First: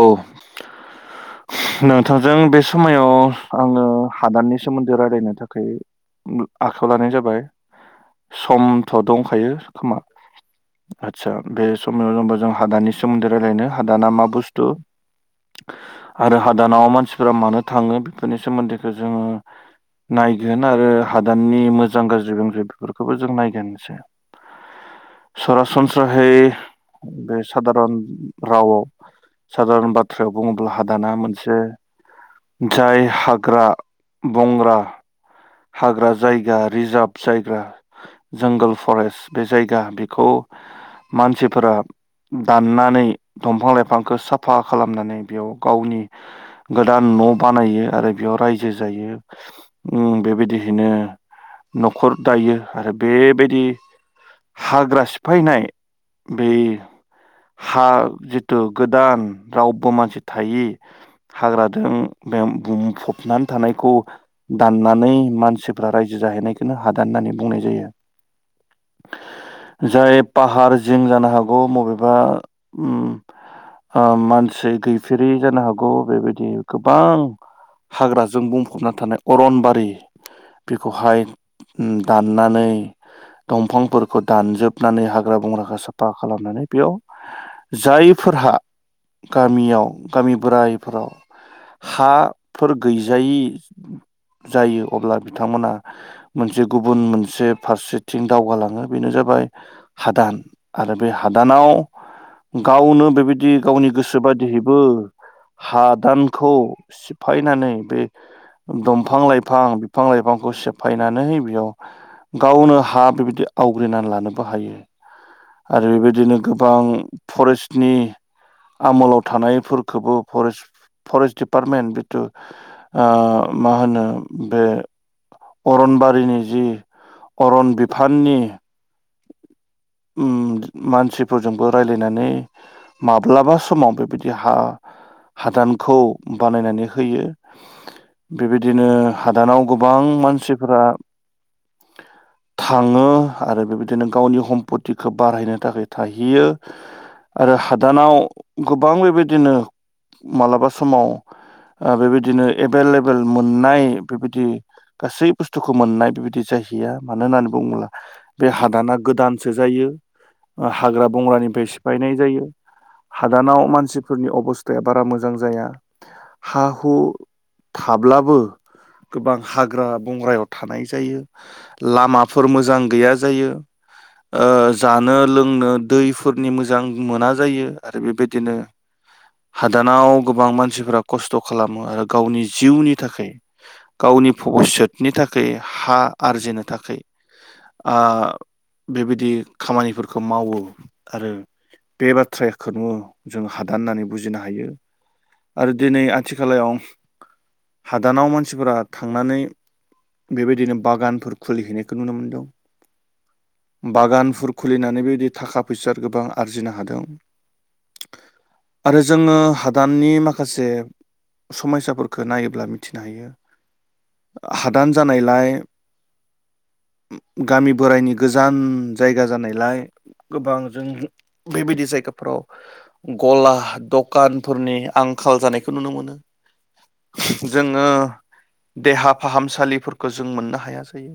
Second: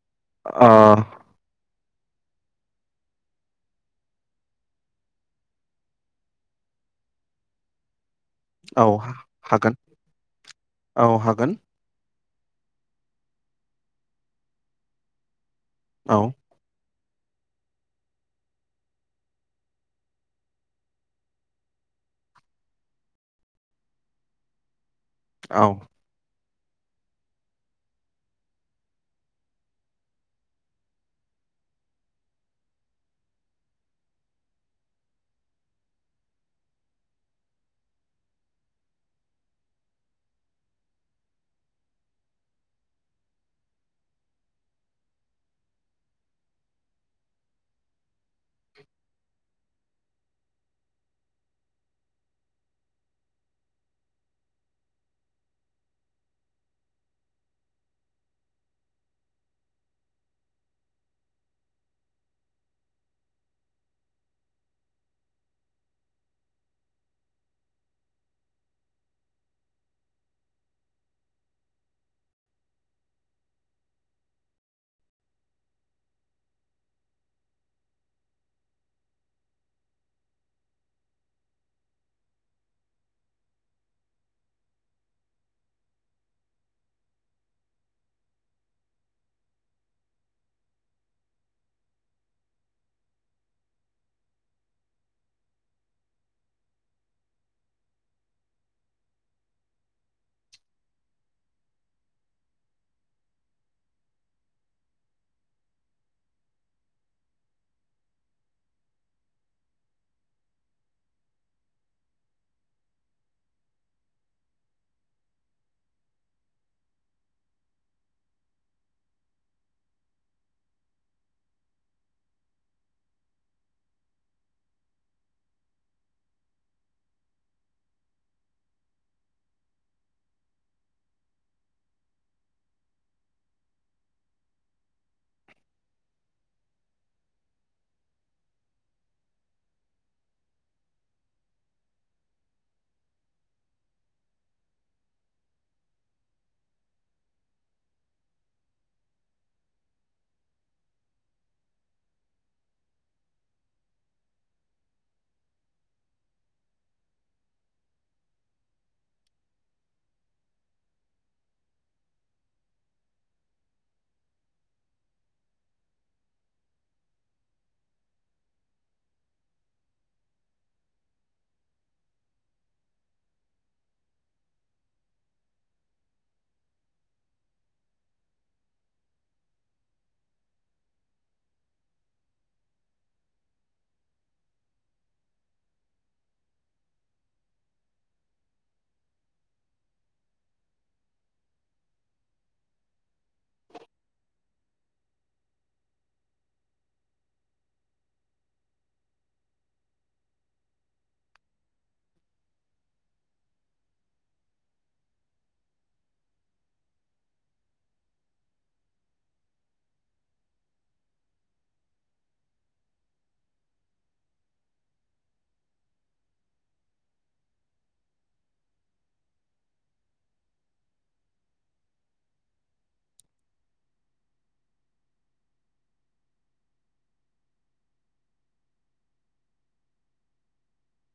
औ ओ नोंथांजों बे समायाव आङो हादाननि सोमोन्दै रायलायनो थाखाय आखायाव लानाय जाबाय। औ समथ' दंखायो हागोन खोमा औ आदसा हागोन बे समायाव जेनेबा जों हादानि सोमोन्दै रायलायनो हादाना मा बुस तु औ आरो हादानाव मानसि फोरा मानो थाङो बेफोरनि सोमोन्दैखौ जोङो नायगोन आरो हादाननि मोजां गाज्रि बेनिफ्राय बेफोरखौबो जों नायगोन एसे। औ सरासनस्राहैै बे सादारन रावआव सादारन बाथ्रायाव बुङोब्ला हादाना मोनसे जाय हाग्रा बंग्रा हाग्रा जायगा रिजार्भ जायग्रा जंगोल फरेस्ट बे जायगा बेखौ मानसिफोरा दाननानै दंफां लाइफांखौ साफ फा खालामनानै बेयाव गावनि गोदान न' बानायो आरो बेयाव रायजो जायो ओ बेबायदिहैनो न'खर दायो आरो बेबायदि हाग्रा सिफायनाय बे हा जिथु गोदान रावबो मानसि थायि हाग्रादों बें बुंफबनानै थानायखौ दाननानै मानसिफ्रा रायजो जाहैनायखौनो हादान होननानै बुंनाय जायो जाय पाहार जिं जानो हागौ मबेबा उम ओम मानसि गैफेरै जानो हागौ बेबायदि गोबां हाग्राजों बुंफबना थानाय अरनबारि बेखौहाय ओम दाननानै दंफांफोरखौ दानजोबनानै हाग्रा बंग्राखौ साफा खालामनानै बेयाव जायफोरहा गामियाव गामि बोरायफोराव हाफोर गैजायि जायो अब्ला बिथांमोना मोनसे गुबुन मोनसे फारसेथिं दावगालाङो बेनो जाबाय हादान आरो बे हादानाव गावनो बेबायदि गावनि गोसो सो बादिहैबो हादानखौ सिफायनानै बे दंफां लाइफां बिफां लाइफांखौ सेफायनानै बेयाव गावनो हा बेबायदि आवग्रिनानै लानोबो हायो आरो बेबादिनो गोबां फरेस्टनि आमोलाव थानायफोरखौबो फरेस्ट फरेस्ट दिडपार्टमेन्ट जिथु ओ मा होनो बे अरनबारिनि जि अरन बिफाननि उम मानसिफोरजोंबो रायलायनानै माब्लाबा समाव बेबायदि हा हादानखौ बानायनानै होयो बेबायदिनो हादानाव गोबां मानसिफोरा थाङो आरो बेबायदिनो गावनि हम्पत तिखौ बारहायनो थाखाय थाहैयो आरो हादानाव गोबां बेबायदिनो मालाबा समाव बेबायदिनो एभेलेबेल मोननाय बेबायदि गासै बुस्थुखौ मोननाय बेबायदि जाहैया मानो होननानै बुङोब्ला बे हादाना गोदान गोसो जायो हाग्रा बंग्रानिफ्राय सिफायनाय जायो हादानाव मानसिफोरनि अबस्थाया बारा मोजां जाया हा-हु थाब्लाबो गोबां हाग्रा बंग्रायाव थानाय जायो लामाफोर मोजां गैया जायो। ओ जानो लोंनो दैफोरनि मोजां मोना जायो आरो बेबायदिनो हादानाव गोबां मानसिफोरा खस्थ' खालामो आरो गावनि जिउनि थाखाय गावनि भबिसतनि थाखाय हा आरजिनो थाखाय ओ बेबायदि खामानिफोरखौ मावो आरो बे बाथ्राखोनो जोङो हादान होननानै बुजिनो हायो आरो दिनै आथिखालायाव हादानाव मानसिफोरा थांनानै बेबायदिनो बागानफोर खुलिहैनायखौ नुनो मोनदों । बागानफोर खुलिनानै बेबायदि थाखा फैसा गोबां आरजिनो हादों आरो जोङो हादाननि माखासे समयसाफोरखौ नायोब्ला मिथिनो हायो हादान जानायलाय गामि बोराइनि गोजाम गोजान जायगा जानायलाय गोबां जों बेबायदि जायगाफ्राव गला दखानफोरनि आंखाल जानायखौ नुनो मोनो जोङो देहा फाहामसालिफोरखौ जों मोननो हाया जायो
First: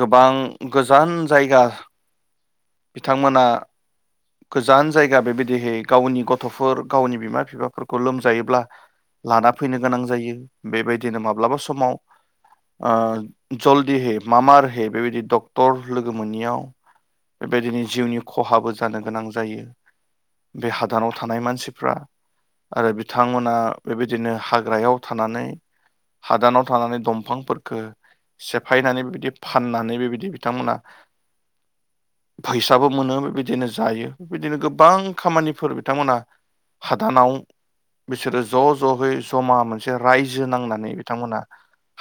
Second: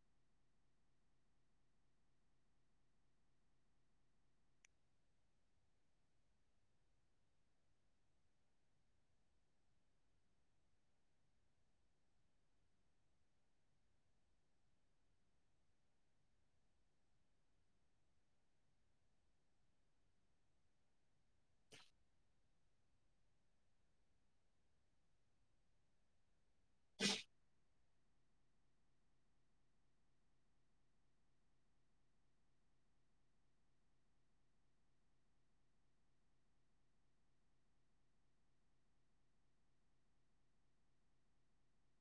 गोबां गोजौ गोजान जायगा बिथांमोना गोजान जायगा बेबायदिहै गावनि गथ'फोर गावनि बिमा बिफाफोरखौ लोमजायोब्ला लाना फैनो गोनां जायो बेबायदिनो माब्लाबा समाव ओ जलदिहै मामारहै बेबायदि डक्ट क्टर लोगो मोनैयाव बेबायदिनो जिउनि खहाबो जानो गोनां जायो बे हादानाव थानाय मानसिफ्रा आरो बिथांमोना बेबायदिनो हाग्रायाव थानानै हादानाव थानानै दंफांफोरफोरखौ सेफायनानै बेबायदि फाननानै बेबायदि बिथांमोना फैसाबो मोनो बेबायदिनो जायो बेबायदिनो गोबां खामानिफोर बिथांमोना हादानाव बिसोरो ज' ज'यै जमा मोनसे रायजो नांनानै बिथांमोना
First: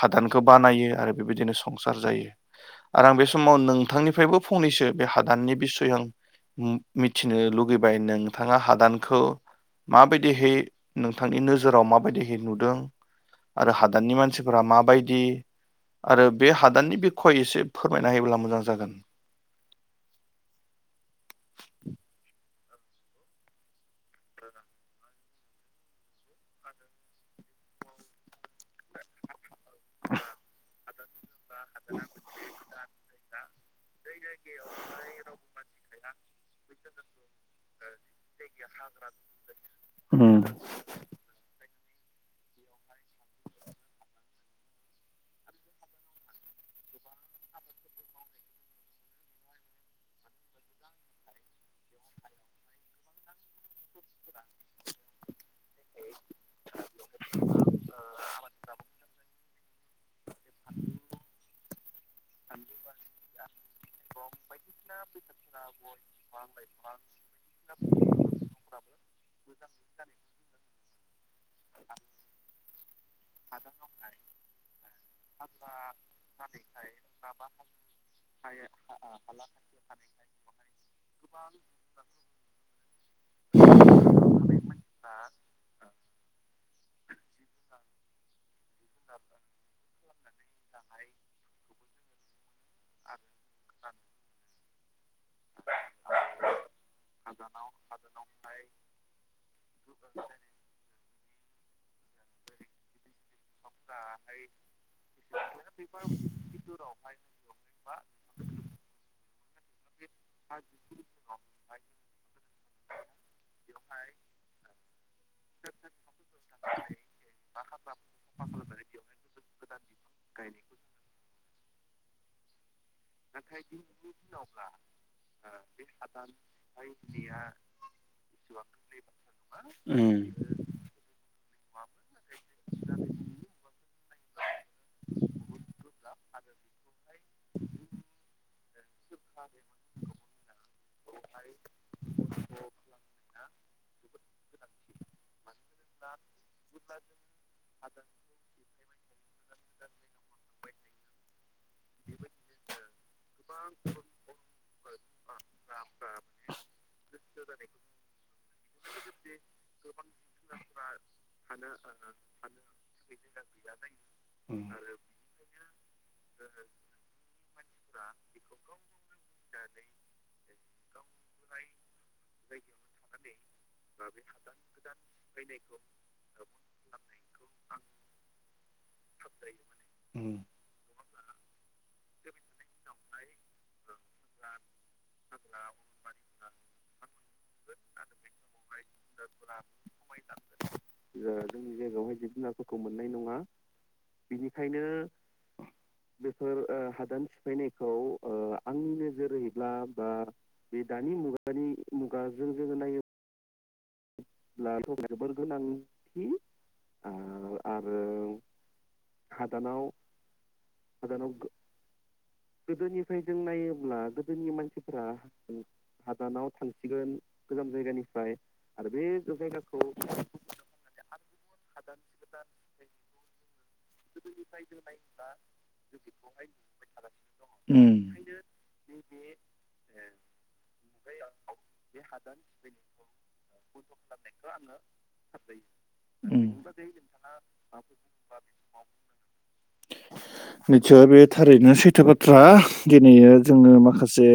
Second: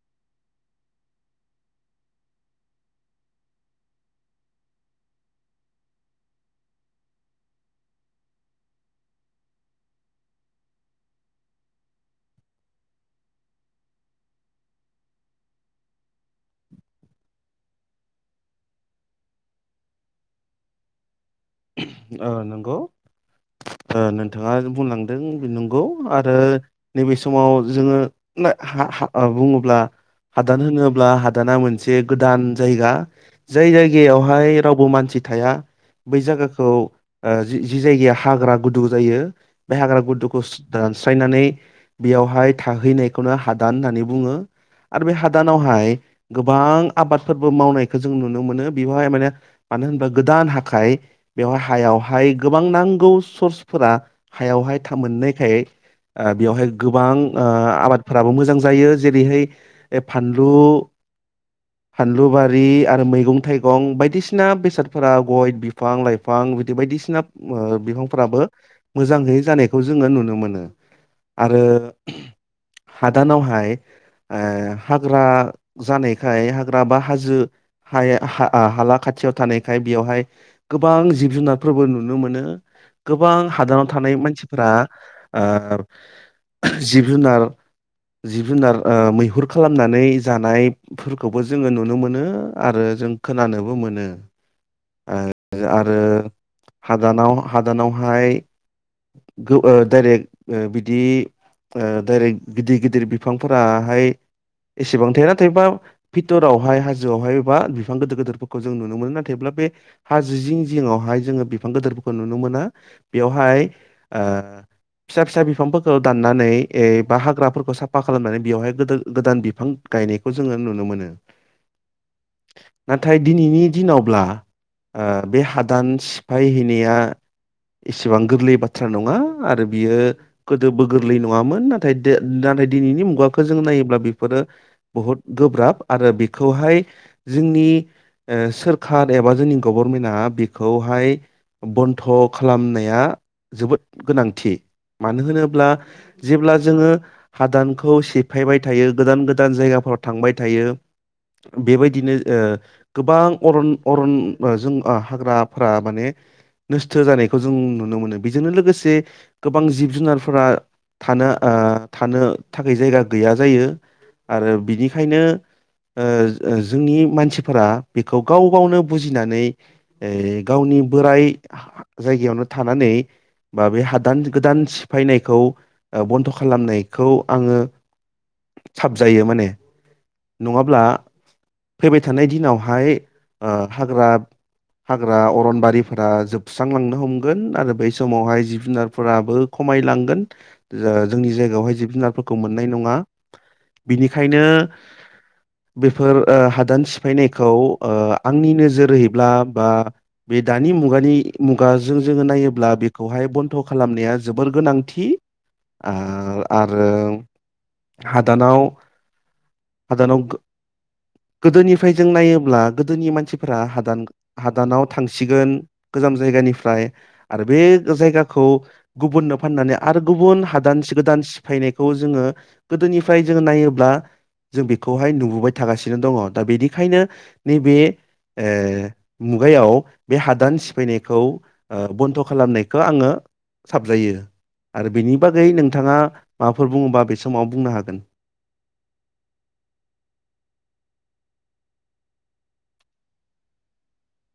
हादानखौ बानायो आरो बेबायदिनो संसार जायो आरो आं बे स समाव नोंथांनिफ्रायबो फंनैसो बे हादाननि बिसय आं मिथिनो लुगैबाय नोंथाङा हादानखौ माबायदिहै नोंथांनि नोजोराव माबायदिहै नुदों आरो हादाननि मानसिफोरा माबायदि आरो बे हादाननि बिखय एसे फोर फोरमायना होयोब्ला मोजां जागोन। ओ नंगौ ओ नोंथाङा बुंलांदों नंगौ आरो नैबे समाव जोङो नाय हा हा ओ‌ बुङो ब्ला हादान होनोब ब्ला हाद दाना मोनसे गोदान जायगा जाय जायगायावहाय रावबो मानसि थाया । बै जागाखौ ओ जि जि जायगाया हाग्रा गुदु जायो बे हाग्रा गुदुखौ उम दानस्रायनानै बेयावहाय थाहैनायखौनो हादान होननानै बुङो आरो बे हादानावहाय गोबां आबादफोरबो मावनायखौ जों नुनो मोनो बेवहाय माने मानो होनबा गोदान हाखाइ बेवहाय हायावहाय गोबां नांगौ सर्सफोरा हायावहाय थामोननायखाय ओ बेयावहाय गोबां ओ आबादफोराबो मोजां जायो। जेरैहाय फानलु फानलु बारि आरो मैगं थाइगं बायदिसिना बेसादफोरा गय बिफ फां लाइ फां बिदि बायदिसिना ओ बिफांफोराबो मोजांङै जानायखौ जोङो नुनो मोनो आरो हादानावहाय ओ हाग्रा जानायखाय हाग्रा बा हाजो हायाव हा आ हाला खाथियाव थानायखाय बेयावहाय गोबां जिब-जुनारफोरबो नुनो मोनो गोबां हादानाव थानाय मानसिफोरा ओ जिब-जुनार जिब-जुनार ओ मैहुर खालामनानै जानायफोरखौबो जोङो नुनो मोनो आरो जों खोनानोबो मोनो । ओ आरो हादानाव हादानावहाय गो ओ डाइरेक्ट बिदि ओ डाइरेक्ट गिदिर गिदिर बिफांफोराहाय एसेबां थाया नाथायबा बिथोरावहाय हाजोआवहाय बा बिफां गिदिर गोिदोरफोरखौ जों नुनो मोनो नाथायब्ला बे हाजो जिं जिङावहाय जोङो बिफां गोदोरफोरखौ नुनो मोना बेवहाय ओ फिसा फिसा बिफांफोरखौ दाननानै ए बा हाग्राफोरखौ साफा खालामनानै बेवहाय गोदोन गोदान बिफां गायनायखौ जोङो नुनो मोनो । नाथाय दिनैनि दिनावब्ला ओ बे हादान सिफायहैनाया एसेबां गोरलै बाथ्रा नङा आरो बियो गोदोबो गोरलै नङामोन नाथाय नाथाय दिनैनि मुगाखौ जों नायोब्ला बेफोरो बहुद गोब्राब आरो बेखौहाय जोंनि ओ सोरखार एबा जोंनि गभर्नमेन्टआ बेखौहाय बन्ध' खालामनाया जोबोद गोनांथि मानो होनोब्ला जेब्ला जोङो हादानखौ सेफायबाय थायो गोदान गोदान जायगाफोराव थांबाय थायो बेबायदिनो ओ गोबां अरन अरन ओ जों ओ हाग्राफोरा माने नोस्थो जानायखौ जों नुनो मोनो बेजोंनो लोगोसे गोबां जिब जुनारफोरा थानो ओह थानो थाखै जायगा गैया जायो आरो उम बिनिखायनो ओह ओह जोंनि मानसि फोरा बेखौ गाव गावनो बुज गिनानै ओइ गावनि बोराय जायगायावनो थानानै बा बे हादान गोदान सिफायनायखौ बन्द' खालामनायखौ आङो साबजायो माने उम नङाब्ला फैबाय थानाय दिनावहाय आ हाग्रा हाग्रा अरनबारिफोरा जोबस्रांलांनो हमगोन आरो बै समावहाय जिब-जुनारफोराबो खमायलांगोन जो-जोंनि जायगायावहाय जिब-जुनारफोरखौ मोननाय नङा बिनिखायनो बेफोर ओ हादान फैनायखौ ओ आंनि नोजोरहैब्ला बा बे दानि मुगानि मुगाजों जोङो नायोब्ला बेखौहाय थ' खालामनाया जोबोर गोनांथि आ-आरो हादानाव हादानाव गो-गोदोनिफ्राय जों नायोब [unintelligible] गोदोनि मानसिफोरा हादान हादानाव थांसिगोन गोजाम जायगानिफ्राय आरो बे जायगाखौ गुबुननो फाननानै आरो गुबुन हादानस गोदान सिफायनायखौ जोङो गोदोनिफ्राय जों नायोब्ला जों बेखौहाय नुबोबाय थागासिनो दङ दा बेनिखायनो नैबे ओ मुगायाव बे हादान सिफायनायखौ ओ बन्द' खालामनायखौ आङो साबजायो आरो बेनि बागै नोंथाङा माबाफोर बुङोबा बे समाव बुंनो हागोन। निचछय बे थारैनो सैथो बाथ्रा दिनैयो जोङो माखासे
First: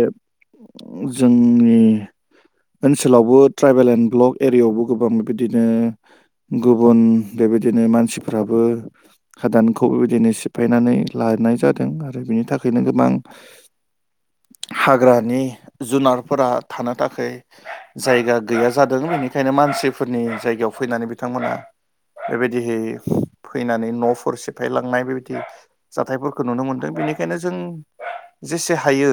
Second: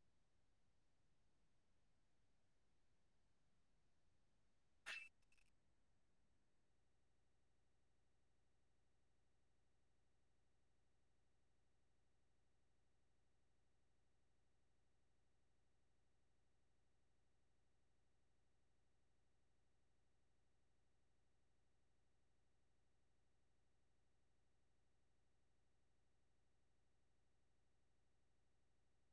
जोंनि ओनसोलावबो ट्राइबेल एन्ड ब्लक एरियायावबो गोबां बिबिदिनो गुबुन बेबायदिनो मानसिफोराबो हादानखौ बेबायदिनो सिफायनानै लानाय जादों आरो बिनि थाखैनो गोबां हाग्रानि जुनारफोरा थानो थाखै जायगा गैया जादों बेनिखायनो मानसिफोरनि जायगायाव फैनानै बिथांमोना बेबायदिहै फैनानै न नखर सिफायलांनाय बेबायदि जाथायफोरखौ नुनो मोनदों बेनिखायनो जों जेसे हायो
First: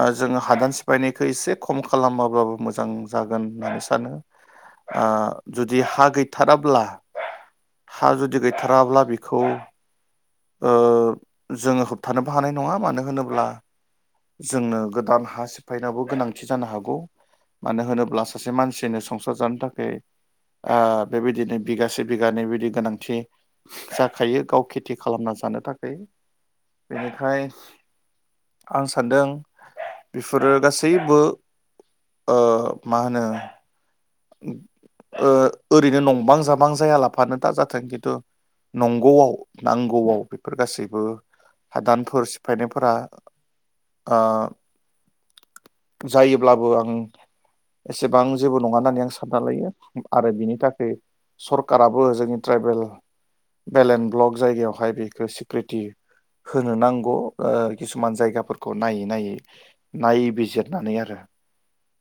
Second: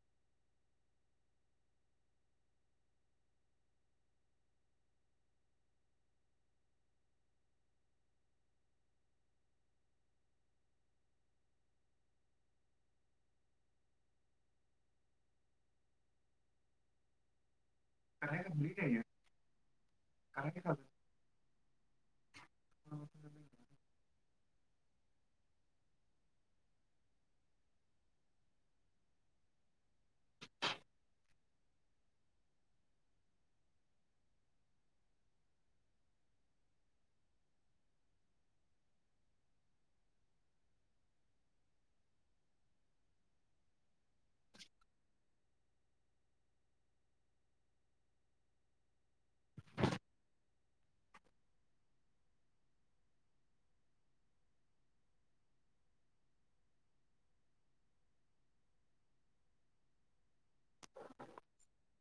ओ जोङो हादान सिफायनायखौ एसे खम खालामाबाबो मोजां जागोन होननानै सानो ओ जुदि हा गैथाराब्ला हा जुदि [unintelligible] बेखौ ओह जोङो होबथानोबो हानाय नङा मानो होनोब्ला जोंनो गोदान हा सिफायनायावबो गोनांथि जानो हागौ मानो होनोब्ला सासे मानसिनो संसार जानो थाखै ओ बेबायदिनो बिगासे बिगानै बिदि गोनांथि जाखायो गाव खेथि खालामना जानो थाखै बेनिखाय आं सानदों बेफोरो गासैबो ओह मा होनो ओ ओरैनो नंबां जाबां जायालाफानो दा जाथों खिन्थु नंगौआव नांगौआव बेफोर गासैबो हादानफोर सिफायनायफोरा ओह जायोब्लाबो आं एसेबां जेबो नङा होननानै आं साननआरो बिनि थाखाय सरखाराबो जोंनि ट्राइबेल बेल एन ब्लक जायगायावहाय बेखौ सिकरिति होनो नांगौ किसुमान जायगाफोरखौ नायै नायै नायबिजिर नानै आरो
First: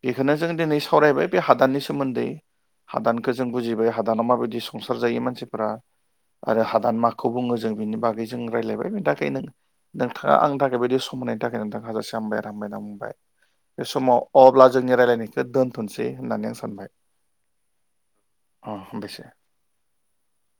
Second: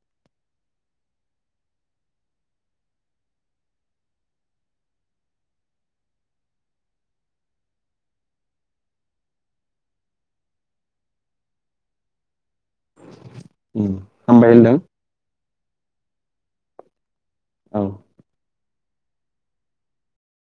बेखौनो जो [unintelligible] दिनै सावरायबाय बे हादाननि से सोमोन्दै हादानखो जों बुजिबाय हादानाव माबायदि संसार जायो मानसिफोरा आरो हादान माखौ बुङो जों बिनि बागै जों रायजलायबाय बेनि थाखायनो नोंथाङा आंनि थाखाय बदि सम होनायनायनि थाखाय नोंथाङा हाजासे हामबाय [inaudible] बे समाव हामबाय अब्ला होनदों जोंनि रायलायनायखौ दोनथ'सै। होनानै आं सा सानबाय औ । [unintelligible]